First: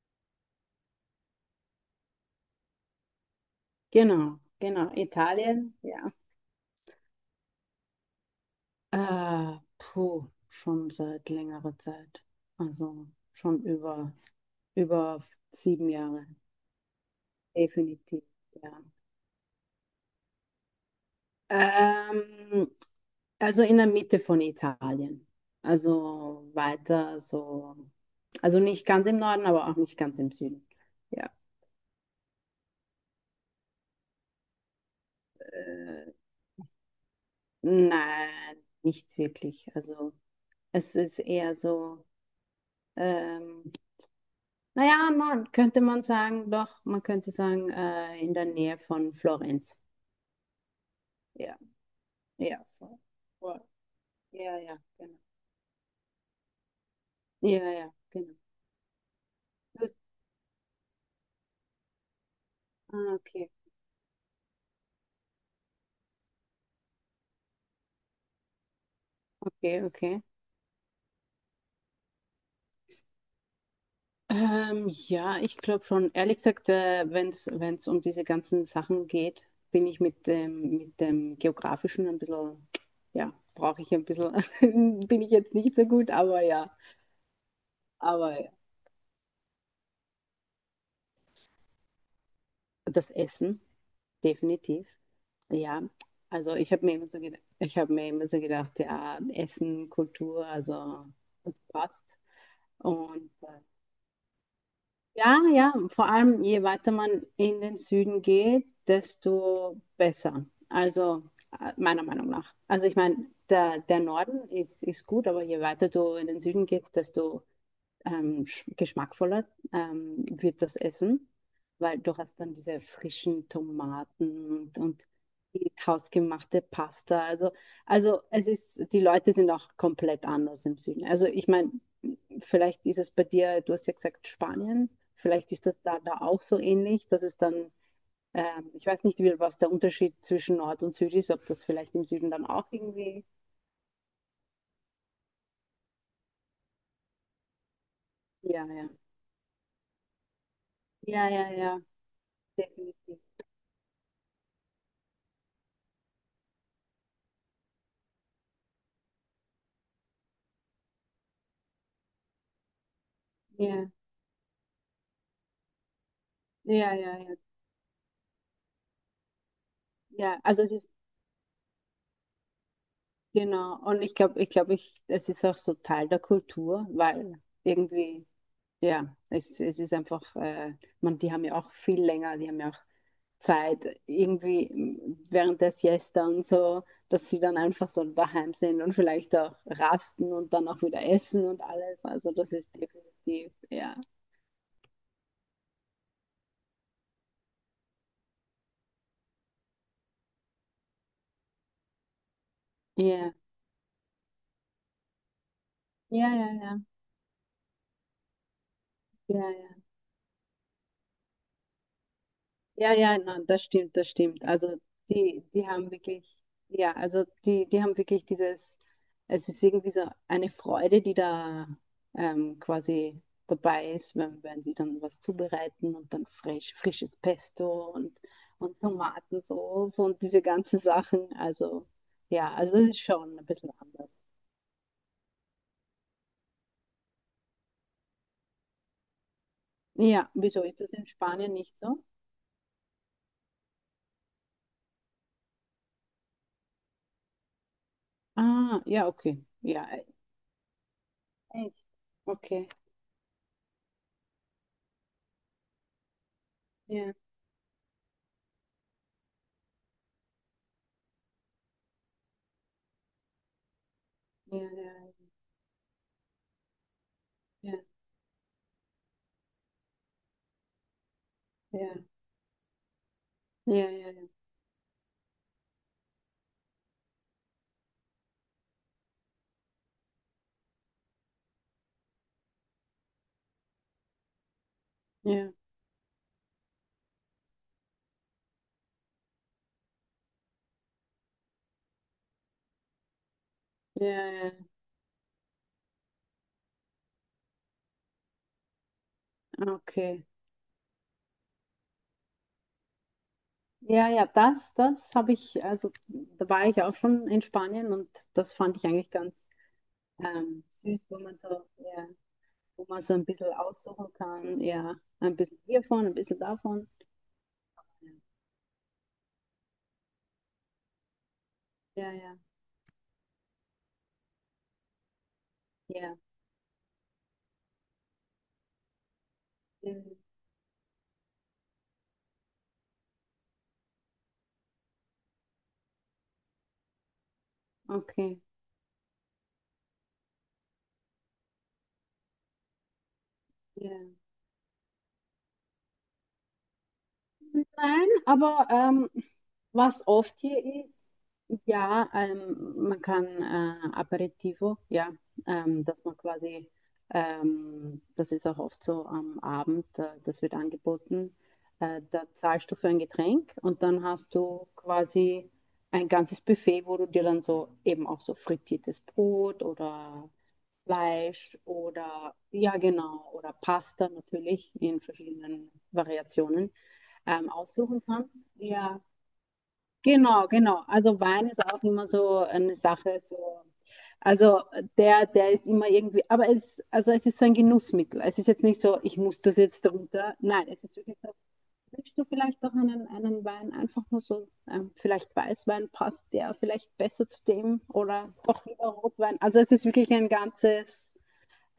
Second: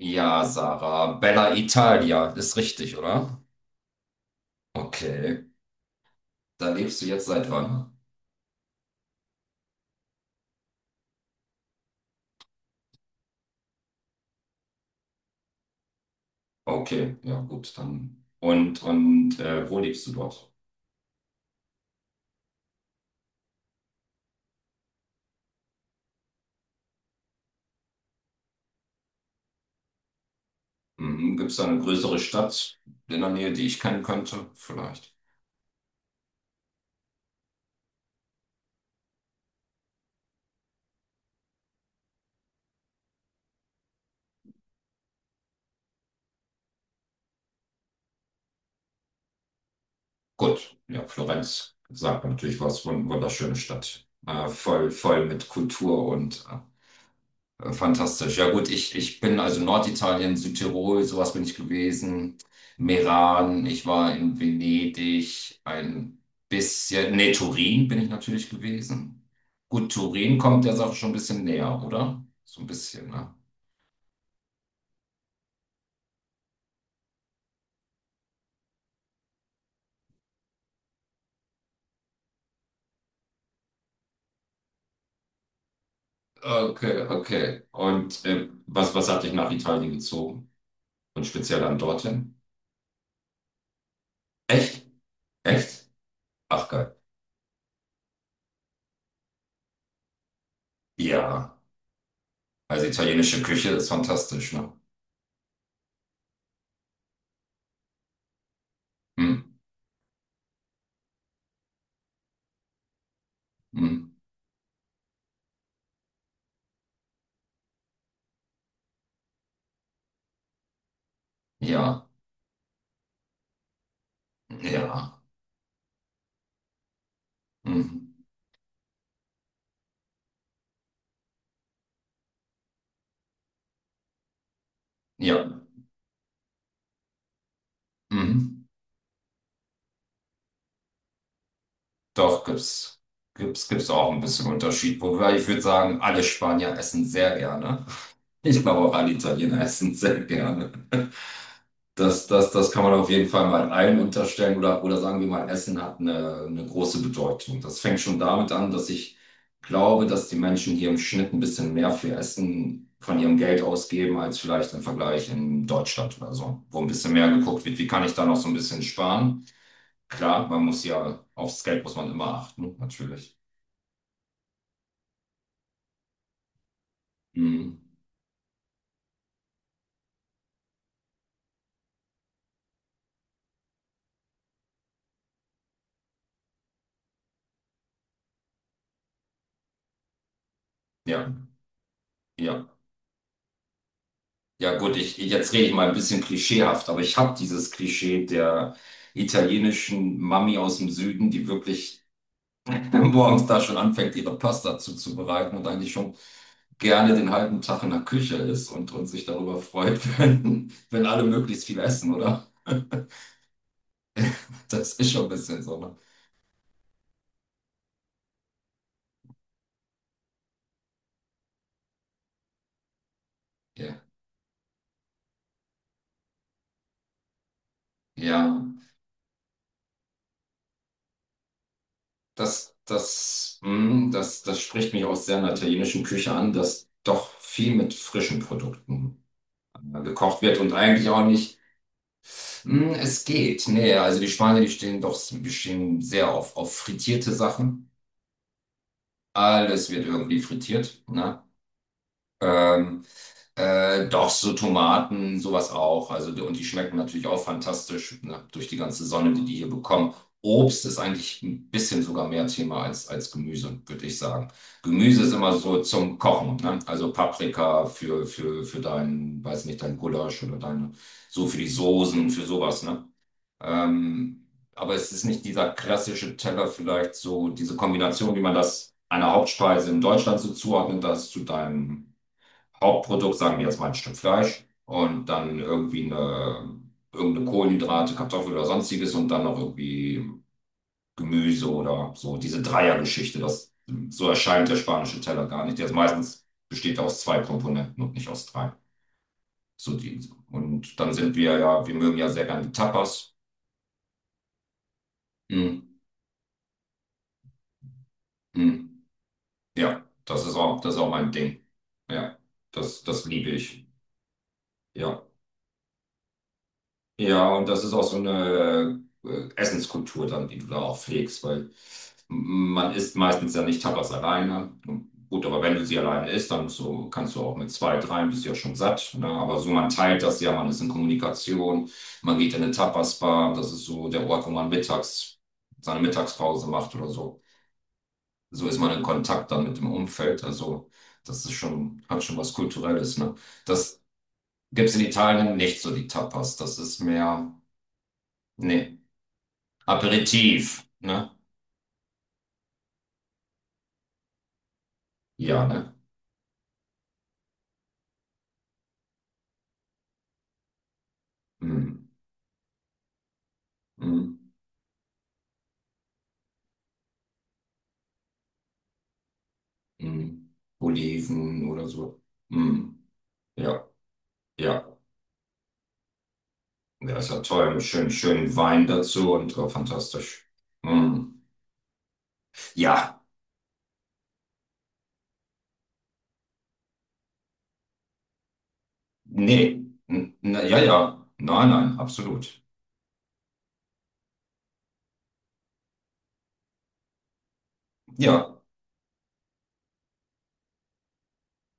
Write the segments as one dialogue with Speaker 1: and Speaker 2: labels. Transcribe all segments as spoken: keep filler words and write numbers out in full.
Speaker 1: Ja, Sarah, Bella Italia, ist richtig, oder?
Speaker 2: Genau, genau.
Speaker 1: Okay,
Speaker 2: Italien, ja.
Speaker 1: da lebst du jetzt seit wann?
Speaker 2: Äh, puh, schon seit längerer Zeit. Also schon über, über sieben Jahre.
Speaker 1: Okay, ja gut,
Speaker 2: Definitiv,
Speaker 1: dann. Und,
Speaker 2: ja.
Speaker 1: und äh, wo lebst du dort?
Speaker 2: Ähm, also in der Mitte von Italien. Also weiter so. Also nicht ganz im Norden, aber auch nicht ganz im Süden. Ja.
Speaker 1: Mhm. Gibt es da eine größere Stadt in der Nähe, die ich kennen könnte? Vielleicht.
Speaker 2: Äh, nein, nicht wirklich. Also es ist eher so. ähm, Naja, man könnte man sagen, doch, man könnte sagen, äh, in der Nähe von Florenz.
Speaker 1: Gut, ja,
Speaker 2: Ja,
Speaker 1: Florenz sagt mir natürlich
Speaker 2: ja,
Speaker 1: was,
Speaker 2: voll,
Speaker 1: wund- wunderschöne
Speaker 2: voll.
Speaker 1: Stadt. Äh,
Speaker 2: Ja, ja,
Speaker 1: voll,
Speaker 2: genau.
Speaker 1: voll mit Kultur und äh,
Speaker 2: Ja,
Speaker 1: Äh,
Speaker 2: ja, genau.
Speaker 1: Fantastisch. Ja gut, ich, ich bin also
Speaker 2: Gut,
Speaker 1: Norditalien, Südtirol, sowas bin ich gewesen.
Speaker 2: ah, okay,
Speaker 1: Meran, ich war in Venedig, ein bisschen, nee, Turin bin ich natürlich gewesen.
Speaker 2: okay,
Speaker 1: Gut,
Speaker 2: okay.
Speaker 1: Turin kommt der Sache schon ein bisschen näher, oder? So ein bisschen, ne?
Speaker 2: Ähm, ja, ich glaube schon, ehrlich gesagt, äh, wenn es wenn es um diese ganzen Sachen geht, bin ich mit dem, mit dem Geografischen ein bisschen, ja, brauche ich ein bisschen, bin ich jetzt nicht so gut, aber ja,
Speaker 1: Okay, okay. Und
Speaker 2: aber
Speaker 1: äh,
Speaker 2: ja.
Speaker 1: was, was hat dich nach Italien gezogen? Und speziell dann dorthin?
Speaker 2: Das Essen.
Speaker 1: Echt?
Speaker 2: Definitiv. Ja,
Speaker 1: Echt?
Speaker 2: also
Speaker 1: Ach
Speaker 2: ich habe
Speaker 1: geil.
Speaker 2: mir immer so gedacht, ich habe mir immer so gedacht, ja, Essen, Kultur, also
Speaker 1: Ja,
Speaker 2: das passt.
Speaker 1: also
Speaker 2: Und
Speaker 1: italienische
Speaker 2: äh,
Speaker 1: Küche ist fantastisch, ne?
Speaker 2: ja, ja, vor allem je weiter man in den Süden geht,
Speaker 1: Hm,
Speaker 2: desto besser. Also äh, meiner Meinung nach. Also ich meine, der,
Speaker 1: hm,
Speaker 2: der Norden ist, ist gut, aber je weiter du in den Süden gehst, desto ähm, geschmackvoller ähm, wird das Essen, weil
Speaker 1: ja,
Speaker 2: du hast dann diese frischen Tomaten und, und
Speaker 1: ja.
Speaker 2: die hausgemachte Pasta. Also,
Speaker 1: Hm.
Speaker 2: also es ist, die Leute sind auch komplett anders im Süden. Also ich meine, vielleicht ist es bei dir, du hast ja gesagt Spanien,
Speaker 1: Ja,
Speaker 2: vielleicht ist das da, da auch so ähnlich, dass es dann,
Speaker 1: mhm.
Speaker 2: ähm, ich weiß nicht, wie, was der Unterschied zwischen Nord und Süd ist, ob das vielleicht im Süden
Speaker 1: Doch,
Speaker 2: dann auch
Speaker 1: gibt's,
Speaker 2: irgendwie,
Speaker 1: gibt's, gibt's auch ein bisschen Unterschied. Wobei ich würde sagen, alle Spanier essen sehr gerne. Ich
Speaker 2: ja,
Speaker 1: glaube
Speaker 2: ja,
Speaker 1: auch alle Italiener essen sehr gerne.
Speaker 2: ja, ja, ja,
Speaker 1: Das, das, das kann man auf
Speaker 2: definitiv.
Speaker 1: jeden Fall mal allen unterstellen oder, oder sagen wir mal, Essen hat eine, eine große Bedeutung. Das fängt schon damit an, dass ich glaube, dass die Menschen hier im Schnitt ein bisschen mehr für Essen von ihrem Geld
Speaker 2: Ja,
Speaker 1: ausgeben, als vielleicht im Vergleich in Deutschland oder so, wo ein
Speaker 2: ja,
Speaker 1: bisschen
Speaker 2: ja,
Speaker 1: mehr
Speaker 2: ja.
Speaker 1: geguckt wird, wie kann ich da noch so ein bisschen sparen.
Speaker 2: Ja,
Speaker 1: Klar,
Speaker 2: also
Speaker 1: man
Speaker 2: es
Speaker 1: muss
Speaker 2: ist
Speaker 1: ja, aufs Geld muss man immer achten, natürlich.
Speaker 2: genau. Und ich glaube, ich glaube, ich, es ist auch so Teil der Kultur, weil
Speaker 1: Mhm.
Speaker 2: irgendwie, ja, es, es ist einfach, äh, man, die haben ja auch viel länger, die haben ja auch Zeit, irgendwie m, während der Siesta und so, dass sie dann einfach so daheim sind und vielleicht auch rasten und dann auch wieder
Speaker 1: Ja,
Speaker 2: essen und alles. Also das
Speaker 1: ja.
Speaker 2: ist definitiv, ja.
Speaker 1: Ja, gut, ich, jetzt rede ich mal ein bisschen klischeehaft, aber ich habe dieses Klischee der italienischen Mami aus dem Süden, die wirklich
Speaker 2: Ja,
Speaker 1: morgens da schon anfängt, ihre Pasta zuzubereiten und eigentlich schon
Speaker 2: ja, ja, ja,
Speaker 1: gerne den halben Tag in der Küche ist und, und sich
Speaker 2: ja,
Speaker 1: darüber
Speaker 2: ja.
Speaker 1: freut, wenn, wenn alle möglichst viel essen, oder?
Speaker 2: Ja, ja, na, das stimmt, das stimmt. Also
Speaker 1: Das ist schon ein
Speaker 2: die,
Speaker 1: bisschen
Speaker 2: die
Speaker 1: so,
Speaker 2: haben
Speaker 1: ne?
Speaker 2: wirklich, ja, also die, die haben wirklich dieses, es ist irgendwie so eine Freude, die da ähm, quasi dabei
Speaker 1: Ja.
Speaker 2: ist, wenn, wenn sie dann was zubereiten und dann frisch, frisches Pesto und,
Speaker 1: Ja.
Speaker 2: und Tomatensauce und diese ganzen Sachen. Also ja,
Speaker 1: Das,
Speaker 2: also das ist schon ein
Speaker 1: das,
Speaker 2: bisschen
Speaker 1: mh,
Speaker 2: anders.
Speaker 1: das, das spricht mich aus sehr einer italienischen Küche an, dass doch viel mit frischen Produkten äh,
Speaker 2: Ja,
Speaker 1: gekocht wird
Speaker 2: wieso
Speaker 1: und
Speaker 2: ist das in
Speaker 1: eigentlich auch
Speaker 2: Spanien
Speaker 1: nicht,
Speaker 2: nicht so?
Speaker 1: mh, es geht. Nee, also die Spanier, die stehen doch, die stehen sehr auf, auf frittierte Sachen.
Speaker 2: Ah, ja, okay. Ja,
Speaker 1: Alles
Speaker 2: e-
Speaker 1: wird irgendwie frittiert, ne?
Speaker 2: echt. Okay.
Speaker 1: Ähm, Äh, doch, so Tomaten, sowas auch. Also, und die schmecken
Speaker 2: Ja,
Speaker 1: natürlich auch fantastisch, ne, durch die ganze Sonne, die die hier bekommen. Obst ist eigentlich ein bisschen sogar mehr Thema als, als Gemüse, würde ich sagen.
Speaker 2: ja, ja,
Speaker 1: Gemüse ist immer so zum Kochen, ne? Also
Speaker 2: ja,
Speaker 1: Paprika für, für, für dein, weiß nicht, dein Gulasch oder deine, so für die
Speaker 2: ja.
Speaker 1: Soßen, für sowas, ne?
Speaker 2: Ja, ja, ja,
Speaker 1: Ähm, aber es ist nicht dieser klassische Teller, vielleicht so diese Kombination, wie man das einer Hauptspeise in Deutschland so zuordnet, das zu deinem Hauptprodukt, sagen wir jetzt mal ein Stück Fleisch und
Speaker 2: ja,
Speaker 1: dann irgendwie eine, irgendeine Kohlenhydrate, Kartoffel oder sonstiges und dann noch irgendwie Gemüse oder so. Diese Dreiergeschichte, das,
Speaker 2: ja,
Speaker 1: so
Speaker 2: ja,
Speaker 1: erscheint der spanische Teller gar nicht. Der ist meistens besteht aus zwei Komponenten und nicht aus drei.
Speaker 2: ja,
Speaker 1: So
Speaker 2: okay.
Speaker 1: die, und dann sind wir ja, wir mögen ja sehr gerne die Tapas.
Speaker 2: Ja, ja, das, das habe ich,
Speaker 1: Hm,
Speaker 2: also da war ich auch schon in Spanien und das fand ich
Speaker 1: hm.
Speaker 2: eigentlich ganz
Speaker 1: Ja, das ist
Speaker 2: ähm,
Speaker 1: auch, das ist
Speaker 2: süß,
Speaker 1: auch
Speaker 2: wo
Speaker 1: mein
Speaker 2: man so,
Speaker 1: Ding.
Speaker 2: ja,
Speaker 1: Ja,
Speaker 2: wo man
Speaker 1: das,
Speaker 2: so ein
Speaker 1: das liebe
Speaker 2: bisschen
Speaker 1: ich.
Speaker 2: aussuchen kann, ja,
Speaker 1: Ja.
Speaker 2: ein bisschen hiervon, ein bisschen davon.
Speaker 1: Ja, und das ist auch so eine äh, Essenskultur dann, die du da auch pflegst, weil
Speaker 2: Ja, ja, ja,
Speaker 1: man isst meistens ja nicht Tapas alleine. Gut, aber wenn du sie
Speaker 2: ja,
Speaker 1: alleine isst, dann musst du, kannst du auch mit zwei, dreien, bist du ja schon satt. Ne? Aber so, man
Speaker 2: ja,
Speaker 1: teilt das ja, man ist in Kommunikation, man geht in eine Tapas-Bar, das ist so der Ort, wo man mittags seine Mittagspause macht oder so.
Speaker 2: okay,
Speaker 1: So ist man in Kontakt dann mit dem Umfeld. Also, das ist schon, hat schon was Kulturelles, ne?
Speaker 2: ja.
Speaker 1: Das gibt's in Italien nicht so, die Tapas. Das ist mehr.
Speaker 2: Nein, aber
Speaker 1: Nee,
Speaker 2: ähm, was oft
Speaker 1: Aperitif,
Speaker 2: hier ist,
Speaker 1: ne?
Speaker 2: ja, ähm, man kann äh, Aperitivo, ja,
Speaker 1: Ja,
Speaker 2: ähm,
Speaker 1: ne?
Speaker 2: dass man quasi, ähm, das ist auch oft so am Abend, äh, das wird angeboten, äh,
Speaker 1: Hm,
Speaker 2: da zahlst du für ein Getränk und dann hast
Speaker 1: hm,
Speaker 2: du quasi ein ganzes Buffet, wo du dir dann so eben auch so frittiertes Brot oder
Speaker 1: hm.
Speaker 2: Fleisch
Speaker 1: Oliven oder so.
Speaker 2: oder, ja
Speaker 1: Hm.
Speaker 2: genau, oder
Speaker 1: Ja,
Speaker 2: Pasta natürlich
Speaker 1: ja.
Speaker 2: in verschiedenen Variationen
Speaker 1: Ja, ist ja
Speaker 2: ähm,
Speaker 1: toll. Mit
Speaker 2: aussuchen
Speaker 1: schön,
Speaker 2: kannst.
Speaker 1: schönen Wein
Speaker 2: Ja,
Speaker 1: dazu und äh,
Speaker 2: genau,
Speaker 1: fantastisch.
Speaker 2: genau. Also
Speaker 1: Hm.
Speaker 2: Wein ist auch immer so eine Sache,
Speaker 1: Ja,
Speaker 2: so. Also der, der ist immer irgendwie, aber es, also es ist so ein Genussmittel. Es ist jetzt nicht so, ich muss das
Speaker 1: nee.
Speaker 2: jetzt darunter.
Speaker 1: N- Na,
Speaker 2: Nein,
Speaker 1: ja,
Speaker 2: es ist wirklich
Speaker 1: ja.
Speaker 2: so,
Speaker 1: Nein, nein,
Speaker 2: willst du
Speaker 1: absolut.
Speaker 2: vielleicht auch einen, einen Wein einfach nur so, ähm, vielleicht Weißwein passt der vielleicht besser zu dem oder
Speaker 1: Ja,
Speaker 2: doch lieber Rotwein. Also es ist wirklich ein ganzes,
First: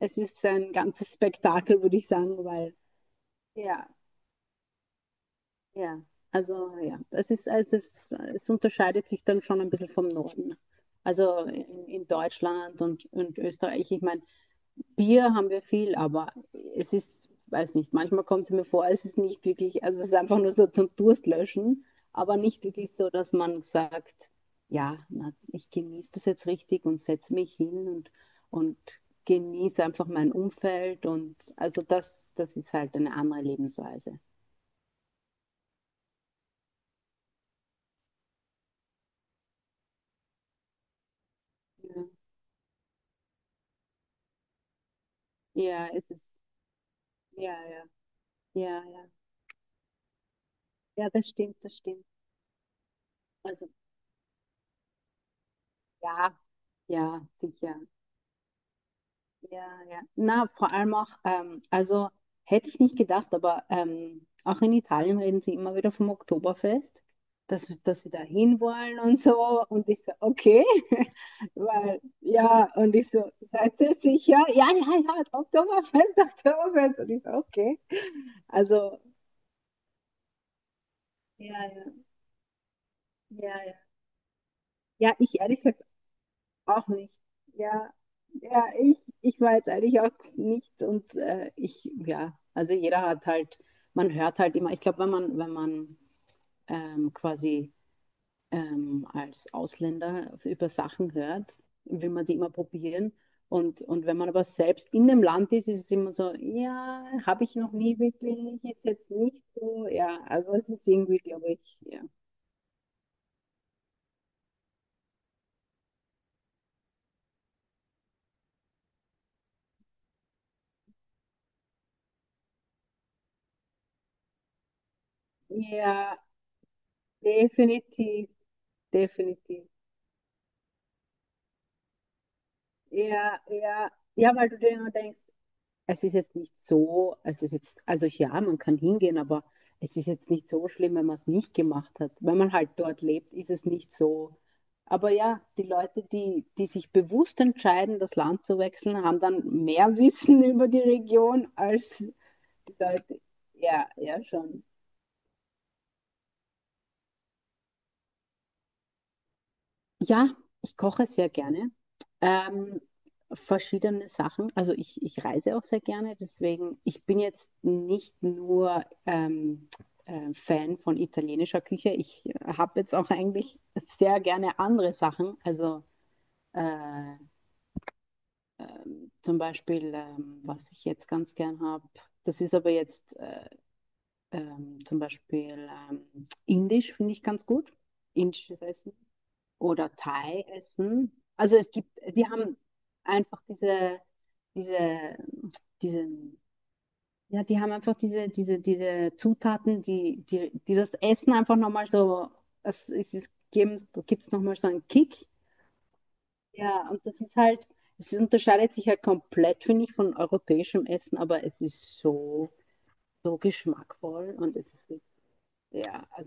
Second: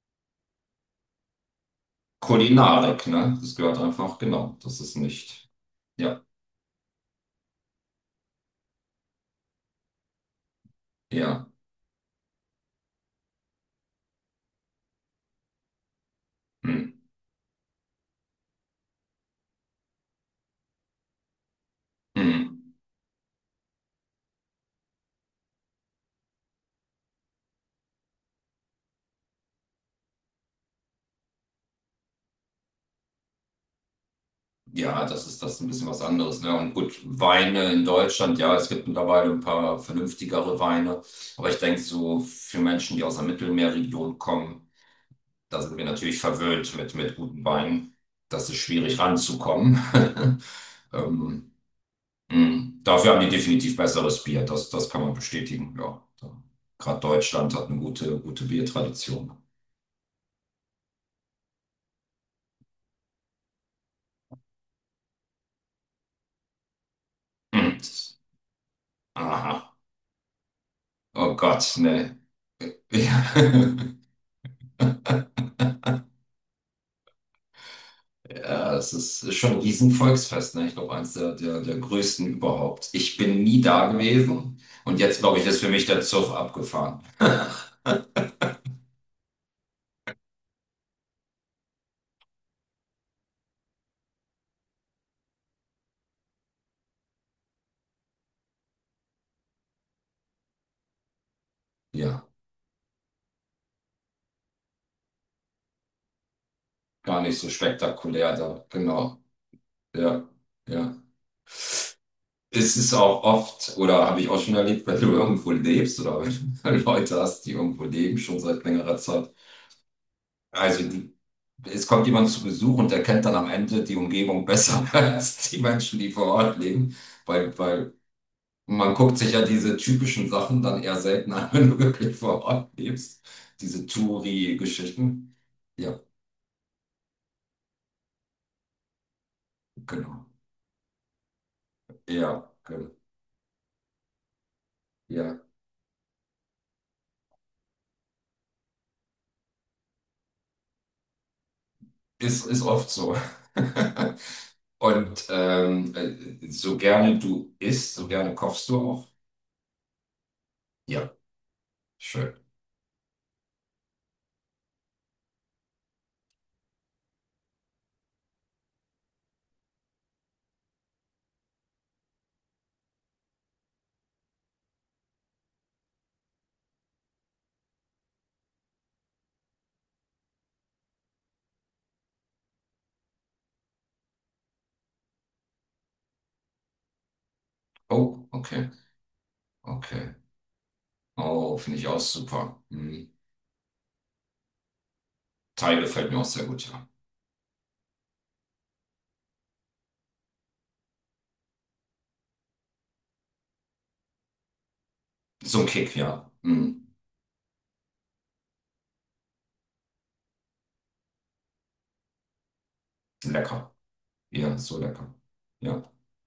Speaker 2: es ist ein ganzes Spektakel, würde ich sagen, weil
Speaker 1: Kulinarik, ne? Das gehört
Speaker 2: ja,
Speaker 1: einfach, genau. Das ist nicht.
Speaker 2: ja,
Speaker 1: Ja,
Speaker 2: also ja, es ist, es ist, es unterscheidet sich dann schon ein bisschen vom Norden. Also
Speaker 1: ja.
Speaker 2: in, in Deutschland und, und Österreich, ich meine, Bier haben wir viel, aber
Speaker 1: Hm,
Speaker 2: es ist, weiß nicht, manchmal kommt es mir vor, es ist nicht wirklich, also es ist einfach nur so zum Durstlöschen, aber nicht
Speaker 1: hm.
Speaker 2: wirklich so, dass man sagt, ja, na, ich genieße das jetzt richtig und setze mich hin und, und genieße einfach mein Umfeld und also das, das ist halt eine andere Lebensweise.
Speaker 1: Ja, das ist das ist ein bisschen was anderes, ne? Und gut, Weine in Deutschland, ja, es gibt mittlerweile ein paar vernünftigere Weine. Aber ich denke,
Speaker 2: Ja,
Speaker 1: so für Menschen, die aus der Mittelmeerregion kommen, da sind wir
Speaker 2: ja es
Speaker 1: natürlich
Speaker 2: ist.
Speaker 1: verwöhnt mit, mit guten
Speaker 2: Ja, ja,
Speaker 1: Weinen. Das ist
Speaker 2: ja,
Speaker 1: schwierig
Speaker 2: ja.
Speaker 1: ranzukommen.
Speaker 2: Ja, das
Speaker 1: Ähm,
Speaker 2: stimmt, das stimmt.
Speaker 1: mh. Dafür haben die
Speaker 2: Also
Speaker 1: definitiv besseres Bier. Das, das kann man bestätigen, ja. So,
Speaker 2: ja,
Speaker 1: gerade
Speaker 2: ja,
Speaker 1: Deutschland hat
Speaker 2: sicher.
Speaker 1: eine gute, gute Biertradition.
Speaker 2: Ja, ja. Na, vor allem auch, ähm, also hätte ich nicht gedacht, aber ähm, auch in Italien reden sie immer wieder vom Oktoberfest, dass,
Speaker 1: Mhm.
Speaker 2: dass sie da hinwollen und so.
Speaker 1: Aha.
Speaker 2: Und ich so, okay,
Speaker 1: Oh Gott,
Speaker 2: weil,
Speaker 1: ne.
Speaker 2: ja, und ich so, seid ihr sicher? Ja, ja, ja, Oktoberfest, Oktoberfest. Und ich so, okay.
Speaker 1: Ja, es
Speaker 2: Also,
Speaker 1: ist ist schon ein Riesenvolksfest, ne? Ich glaube, eins der, der,
Speaker 2: ja,
Speaker 1: der
Speaker 2: ja,
Speaker 1: größten überhaupt. Ich bin
Speaker 2: ja,
Speaker 1: nie
Speaker 2: ja.
Speaker 1: da gewesen und
Speaker 2: Ja,
Speaker 1: jetzt, glaube
Speaker 2: ich
Speaker 1: ich,
Speaker 2: ehrlich
Speaker 1: ist für
Speaker 2: gesagt
Speaker 1: mich der Zug
Speaker 2: auch
Speaker 1: abgefahren.
Speaker 2: nicht. Ja, ja, ich, ich war jetzt eigentlich auch nicht und äh, ich, ja, also jeder hat halt, man hört halt immer, ich glaube, wenn man, wenn man ähm, quasi ähm, als Ausländer über Sachen hört, will man
Speaker 1: Ja,
Speaker 2: sie immer probieren. Und, und wenn man aber selbst in dem Land ist, ist es immer so, ja,
Speaker 1: gar nicht
Speaker 2: habe
Speaker 1: so
Speaker 2: ich noch nie
Speaker 1: spektakulär
Speaker 2: wirklich,
Speaker 1: da,
Speaker 2: ist jetzt
Speaker 1: genau.
Speaker 2: nicht so, ja,
Speaker 1: Ja,
Speaker 2: also es ist
Speaker 1: ja.
Speaker 2: irgendwie, glaube ich, ja.
Speaker 1: Es ist auch oft, oder habe ich auch schon erlebt, wenn du irgendwo lebst oder wenn du Leute hast, die irgendwo leben, schon seit längerer Zeit. Also, die, es kommt jemand zu Besuch und der kennt dann am Ende die Umgebung besser als die Menschen, die
Speaker 2: Ja,
Speaker 1: vor Ort leben, weil, weil
Speaker 2: definitiv,
Speaker 1: und man guckt sich ja
Speaker 2: definitiv.
Speaker 1: diese typischen Sachen dann eher selten an, wenn du wirklich vor Ort lebst.
Speaker 2: Ja,
Speaker 1: Diese
Speaker 2: ja, ja, weil du dir immer denkst,
Speaker 1: Touri-Geschichten. Ja,
Speaker 2: es ist jetzt nicht so, es ist jetzt, also ja, man kann hingehen, aber es ist
Speaker 1: genau.
Speaker 2: jetzt nicht so schlimm, wenn man es nicht gemacht hat. Wenn
Speaker 1: Ja,
Speaker 2: man halt
Speaker 1: genau.
Speaker 2: dort lebt, ist es nicht so. Aber
Speaker 1: Ja,
Speaker 2: ja, die Leute, die, die sich bewusst entscheiden, das Land zu wechseln, haben dann mehr Wissen über die Region als die
Speaker 1: ist, ist oft so.
Speaker 2: Leute. Ja, ja, schon.
Speaker 1: Und ähm, äh, so gerne du isst, so gerne kochst du auch.
Speaker 2: Ja, ich koche
Speaker 1: Ja,
Speaker 2: sehr gerne.
Speaker 1: schön.
Speaker 2: Ähm, Verschiedene Sachen. Also ich, ich reise auch sehr gerne, deswegen, ich bin jetzt nicht nur ähm, äh, Fan von italienischer Küche. Ich habe jetzt auch eigentlich sehr gerne andere Sachen. Also äh, ähm, zum Beispiel, ähm, was ich jetzt ganz gern habe, das ist aber jetzt äh, ähm, zum Beispiel ähm, indisch, finde ich ganz gut.
Speaker 1: Oh,
Speaker 2: Indisches
Speaker 1: okay,
Speaker 2: Essen oder
Speaker 1: okay.
Speaker 2: Thai essen.
Speaker 1: Oh,
Speaker 2: Also es
Speaker 1: finde ich auch
Speaker 2: gibt, die haben
Speaker 1: super. Mhm.
Speaker 2: einfach diese, diese,
Speaker 1: Thai gefällt mir auch
Speaker 2: diesen,
Speaker 1: sehr gut, ja.
Speaker 2: ja, die haben einfach diese, diese, diese Zutaten, die, die, die das Essen einfach nochmal so, es, es ist, geben, da gibt es nochmal so einen Kick.
Speaker 1: So ein Kick, ja. Mhm.
Speaker 2: Ja, und das ist halt, es ist, unterscheidet sich halt komplett, finde ich, von europäischem Essen, aber es ist so, so
Speaker 1: Lecker.
Speaker 2: geschmackvoll und
Speaker 1: Ja,
Speaker 2: es
Speaker 1: so
Speaker 2: ist,
Speaker 1: lecker. Ja.
Speaker 2: ja, also